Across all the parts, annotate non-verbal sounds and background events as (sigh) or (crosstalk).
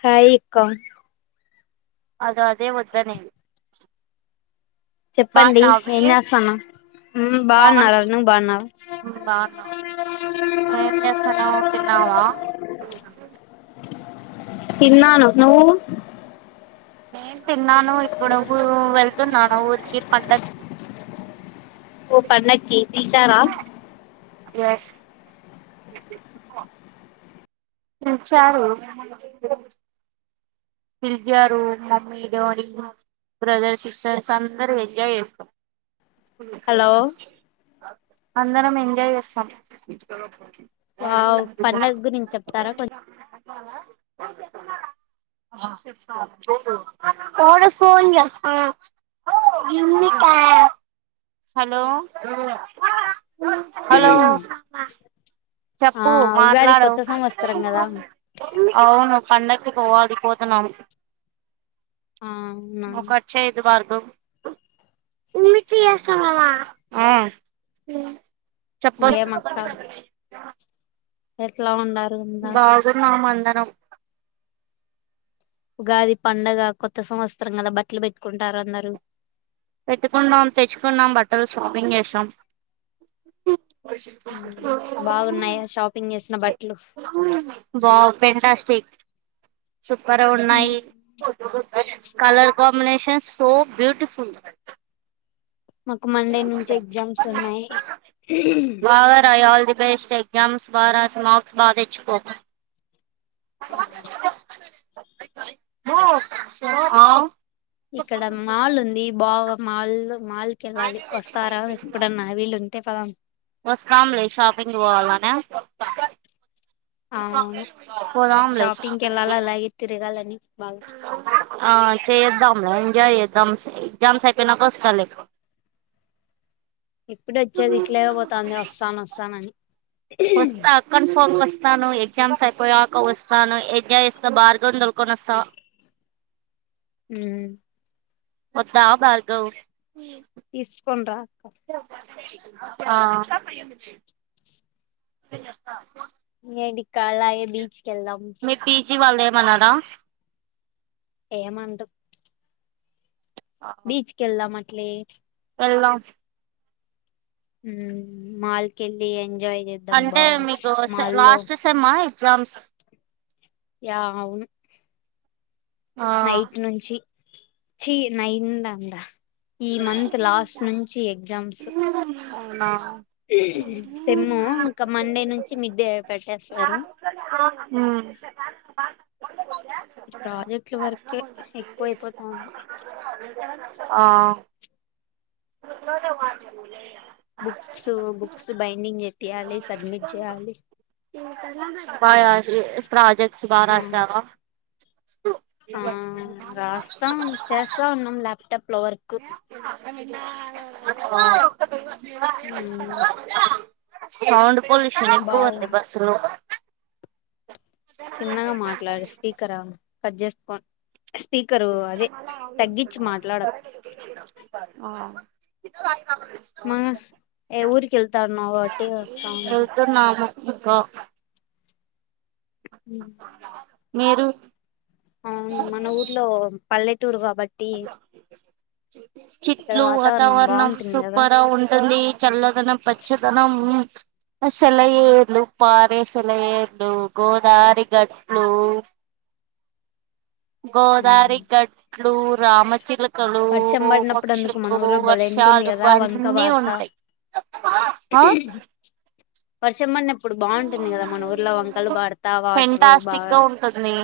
హాయి కాన్ అదే అదే మద్ద న చెప్పండి బన్నావే ఏం చేస్తాన్నావ్ మ్మ్ బాగున్నారా నువ్వు బాగున్నావా ఏం జేసనావ్ తిన్నావా అ ఇన్నాను నవ్వు నేను తిన్నాను ఇప్పుడు వెళ్తున్నాను ఊరికి పండగకి పన చ చారా ఎస్ చాలు ఫిల్జారు మమ్మీ డోనీ బ్రదర్ సిస్టర్స్ అందరూ ఎంజాయ్ చేస్తారు హలో స స అందరం ఎంజాయ్ చేస్తాం ఆ పండగ గురించి చెప్తారా కొంచం డ ఫోన్ చేస్త ఇకా హలో హలో ఆ చెప్పు ఉగాది మాట్లాడువు కొత్త సంవత్సరం కదా అవును పండకి పోవదు పో స ఆ అవునా ఒకకచ్చే ఇ దబార కిసా మ ఏమ అక్క ఎట్లా ఉండదు బాగులు నా మ నరం ఉగాది పండగ కొత్త సంవత్సరం కదా బట్టలు పెట్టుకుంటారు అందరు పెట్టుకున్నాాం తెచ్చుకున్నాాం బట్టలు సొప్పింగ్ చేసాం మ్మ్ బాగున్నాయా షాపింగ్ చేసిన బట్టలు బా పింటాస్టిక్ సూపర్ మ్మ్ ఉన్నాయి కలర్ కాంబినేషన్ సో బ్యూటిఫుల్ మాకు మండే నుంచి ఎగ్జామ్స్ ఉన్నాయి బేస్డ్ ఎగ్జామ్స్ ద్వారా మార్క్స్ బాధచ్చుకో ఆ పో ఇక్కడ మాల్ ఉంది బాగా మాల్ మాళకెళ్ళాలి వస్తారా ఇప్పుడన్న వీలు అతే పతం వస్కంలీ షాపిింగ్ వాాలనే అవును అపోదంలే షాపింగ్ కి వెళ్ళాలి అలాగే తిరగాలని బాగా ఆ చేద్దా ఎంజా్ చేదు జస జమ్సాయి ప నా పస్ట లేకు ఇప్పుడు వచ్చేది ఇట్లే పోతుంది వస్తాన వస్తానని వస్తస్తా కన్ఫర్మ్ వస్తాను ఎగ్జామ్స్ అయిపోయాక వస్తాను ఎగజాయ్ ఇస్తా బార్గ దలుకొని వస్తా అ మద్ద ఆ బార్గ ఇస్కండ్రా ఆ డి కాళయ బీచ్కిెళ్ళం మనారా ఏమంట బీచ్ కెల్లా మ పలే అలా హ మాల్కెళ్లి అంటే మీకు లాస్ట్ సమ్మా చమ్స యా అవును ఆ నైట్ నుంచి చీ నైందా అందా ఈ మంత్ లాస్ట్ నుంచి ఎగ్జామ్స్ అవునా సమ్ము ఇంకా మండే నుంచి మిడ్డే పెట్టేస్తారు అ ఈ ప్రాజెక్టుల వరకే ఎక్కువ అయిపోతా ఉంది ఆ మా లే బుక్స్ బుక్స్ బైండింగ్ చెప్పయాలి సబ్మిట్ చేయాలి ప్రజక్ సు బారా ఆ రాస్తావా ఆ రాస్తాం చేస్తా ఉన్నాం ల్యాప్టాప్ లో వర్క్ ఉమ్, సౌండ్ పొల్యూషన్ ఎక్కువ బాగు ఉంది బస్సు లో చిన్నగా మాట్లాడు స్పీకరా కట్ చేసి పోను మాట్లాడకు ఆ మా ఏ ఊర్కెళ్తానవ్ కాబట్టి వస్తుంది క ఉ మీరు అవును మన ఊర్లో పల్లె అక్కడ చెట్లు వాతావరణం బాగుంటుంది కదా సూపర ఉంటుంది చల్లదనం పచ్చదనం. ఆ సెలయేర్లు, పారే సెలయేర్లు, గోదారి గట్లు, గోదారి గట్ ట్ల్ రామచిల కలు, వర్షం పడినప్పుడు అందుకు మన పక్షులు, ఊర్లో భలే ఉంటుంది వర్షాలు కదా వంక అన్నీ బార్త ఉంటాయ్. వర్షం పడినప్ ప్పుడు బాగుంటుంది కదా మన ఊర్లో వంకలు బాడుతా వాటరు ఫెంటాస్టిక్ బాగా, గా ఉంటుంది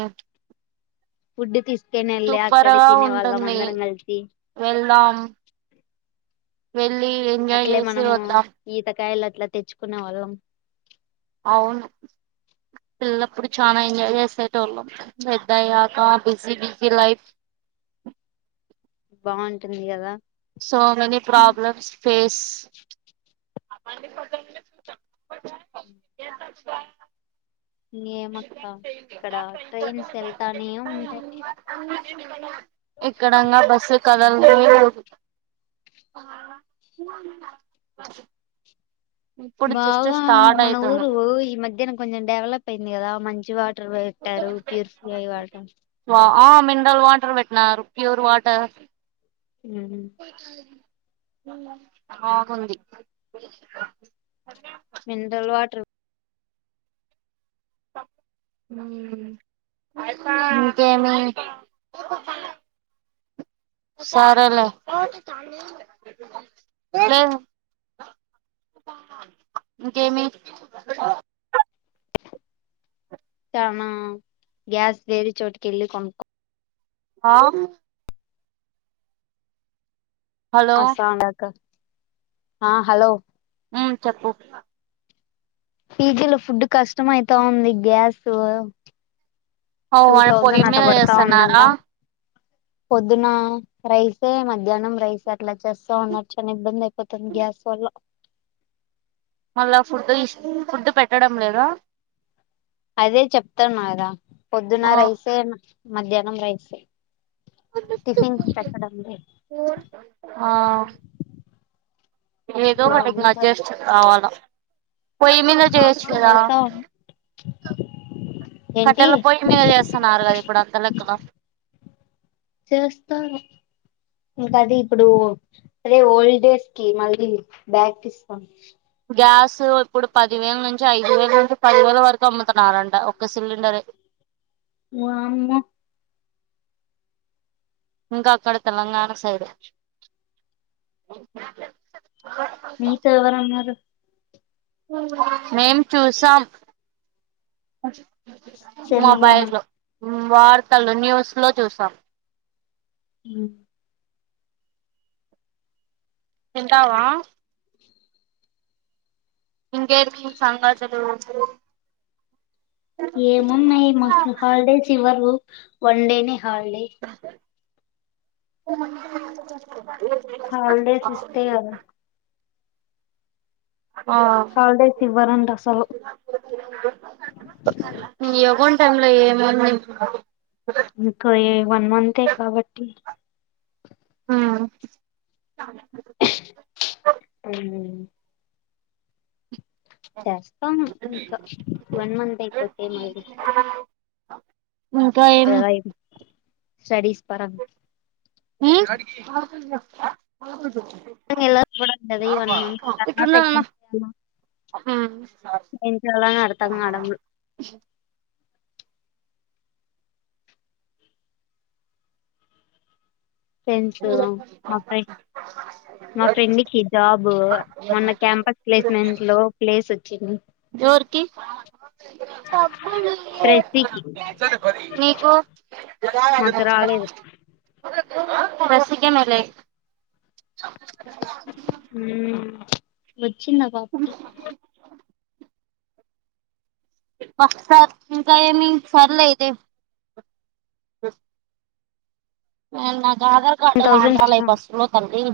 ఫుడ్ తీసుకొని వెళ్ళి సూపర్ అక్కడ గా తినే వాళ్ళం ఉంటుంది అందరం కలి వెళ్దాం వెళ్లి ఎంజాయ్ అట్లే చేసి మనము వద్దాం ఈతకాయలు అట్లా తెచ్చుకునే వాళ్ళం అవును పిల్లప్పుడు చానా ఎంజాయ్ చేసేటోళ్ళం పెద్ద అయ్యాక బిజీ బిజీ లైఫ్. బాగుంటుంది కదా సో మెనీ ప్రాబ్లమ్స్ ఫేస్ ఇంగేమక్క ఇక్కడ ట్రైన్స్ వెళ్తానే ఉంటాయ్ ఇక్కడ ఇంగా బస్సు కదల్లేదు ఇప్పుడు జస్ట్ బాబ స్టార్ట్ మన అయితుంది ఊరు ఈ మధ్యన కొంచెం డెవలప్ అయింది కదా మంచి వా పెట్టారు ప్యూర్ అయి వాళ్ట వా ఆ మినరల్ వాటర్ పెట్టినారు ప్యూర్ వాటర్ కా బాగుంది మినరల్ వాటర్ ఉమ్మ్ ఇంకేమి సరేలే ఇంకేమి చానా గ్యాస్ వేరే చోటుకెళ్ళి కొనుక్క్ ఆ హలో వస్తావుండక్కా ఆ హలో ఉమ్మ్ చెప్పు పీ జీ లో ఫుడ్ కష్టం అయితా ఉంది గ్యాసు ఔ వాళ్ళు పొయ్యి మీద చేస్తన్నారా పొద్దున రైసే మధ్యానం రైస్ అట్లా చేస్తావున్నారు చానా ఇబ్బంది ఐపోతుంది గ్యాస్ వల్ల మళ్ళా ఫుడ్డు ఇష్ ఫుడ్డు పెట్టడం లేదా అదే చప్తున్నా గా పొద్దున ఆ రైసే మ మధ్యా నం రైసే టిఫిన్స్ పెట్టడం లేదు ఆ ఏదో అట్లా ఒకటింగ ఉంది అడ్జెస్ట్ కావాల పొయ్యి మీద చెయ్యొచ్చు కావాలి కదా అవుతా ఉంది ఏంటి కట్టెల పొయ్యి మీద చేస్తున్నారు కదా ఇప్పుడు అంత లెక్కగా చేస్తారు ఇంకది ఇప్పుడు అదే ఓల్డ్ డేస్ కి మళ్ళీ బ్యాక్ ఇస్తాం గ్యాస్ ఇప్పుడు పది వేల నుంచి ఐదు వేల నుంచి పదివేల వరకు అమ్ముతున్నారంట ఒక్క సిలిండరే వామ్మో ఇంక అక్కడ తెలంగాణ సైడు మీతో ఎవరున్నారు మేం చూసాం అస్ సెల్లులోనా మొబైల్ లో వార్తలు న్యూస్ లో చూసాం ఉమ్మ్ ఇంటావా ఇంకేది మీ సంగతులు ఏమున్నయి మాకు హాలిడేస్ ఇవ్వరు వన్ డే నే హాలిడే హాలిడేస్ ఇస్తే కదా హాలిడేస్ ఇవ్వరంట అసలు (unintelligible) అకౌంట్ టైమ్ లో ఏముంది ఇంకా ఏం. వన్ మంతే కాబట్టి. హా హు స ఇంకా ఇంకా వన్ మంత్ అయిపోతే మరి. ఇంకా ఏం స్టడీస్ పరంగా. ఉమ్ గుర్తులేదు కానీ అప్పుడు అన్నది వన్ మంత్ స్టార్ట్ ఐతే ఏం ఇటున్నానన్న చేయాలి ఉమ్ తనకి ఎప్పుడూ అర్థం కావడంలేదు. ఫ్రెండ్స్ మా ఫ మా ఫ్రెండ్కి జాబు మొన్న క్యాంపస్ ప్లేస్మెంట్ లో ప్లేస్ వచ్చింది. కి. ఫ్రెషీకి నీకు మాకు రాలేదు బస్ కే మరి ఉమ్ వచ్చింద ఆ పాప కి పస్సా ఇంకా ఏమి సర్లే ఈగేం. (unintelligible) ఆధార్ టెన్ కార్డు థౌసండ్ కనపడలేదు ఇచ్చాం బస్సు లో తల్లి.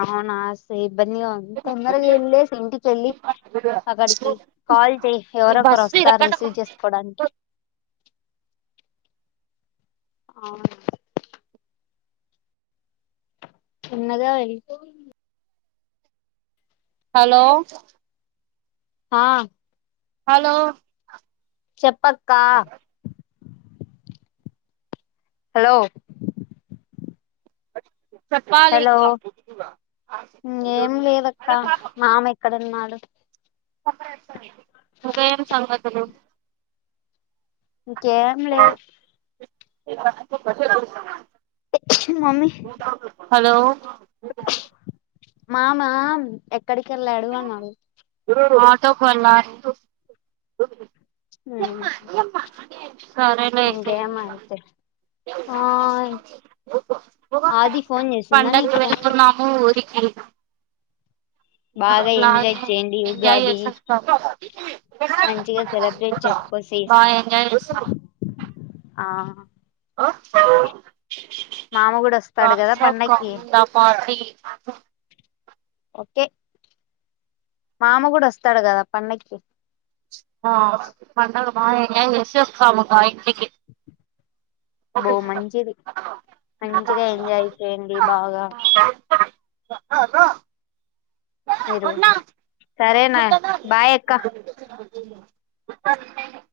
అవునా స. ఇబ్బందిగా తొందరగా వెళ్ళసి ఇంటికి వెళ్ళి అక్కడికి కాల్ చేయి ఈ ఎవరొ ఒకరు బస్సు వస్తారు ఇరకట రిసీవ్ చేసుకోడానికి. అవునా చిన్నదే వేల్ హలో ఆ హలో చెప్పక క్క హలో చెప్పాలి హలో ఇంకా ఏం లేదక్క మామె ఎక్కడన్నాడు ఉదయం సంగతులు. ఇకేమ్లేదు (inaudible) (unintelligible) హలో. (inaudible) మామా ఎక్ క్కడికెళ్లాడు అన్ అడుగుత్ తొ ఫోన్ మాట్ (unintelligible) ఉమ్ హ్ ఏం చెస్ సరే లే ఐతే ఇంక, ఆ ఆది ఫోన్ చేసిందా పండక్కి నీకు వెళ్తున్నాము ఊరి చెయ్లేదు బాగా ఎంజాయ్ అట్లాగే చేయండి ఎంజాయ్ ఉగాది చేసేస్తాం, మంచిగా సెలబ్రేట్ చేసుకోసి బాగా ఎంజాయ్ చేస్తమ్. ఆ ఆ మామ కూడా వస్తాడు కదా నాన్స్టాప్ క, పండక్కి వన్ అండ్ హార్, త్రీ (inaudible) ఓకే మామ గుడోస్తాడు కదా పండక్కి? ఆ, పండగప్ బాగ ఎంజాయ్ చేసి వస్తాము, మా ఇంటికి. బో మంచిది, మంచిగా ఎంజాయ్ చేయండి బాగా. ర అన్న మీరు అన్నా. సరేనా బాయ్ అక్క ఓ అన్నా (unintelligible)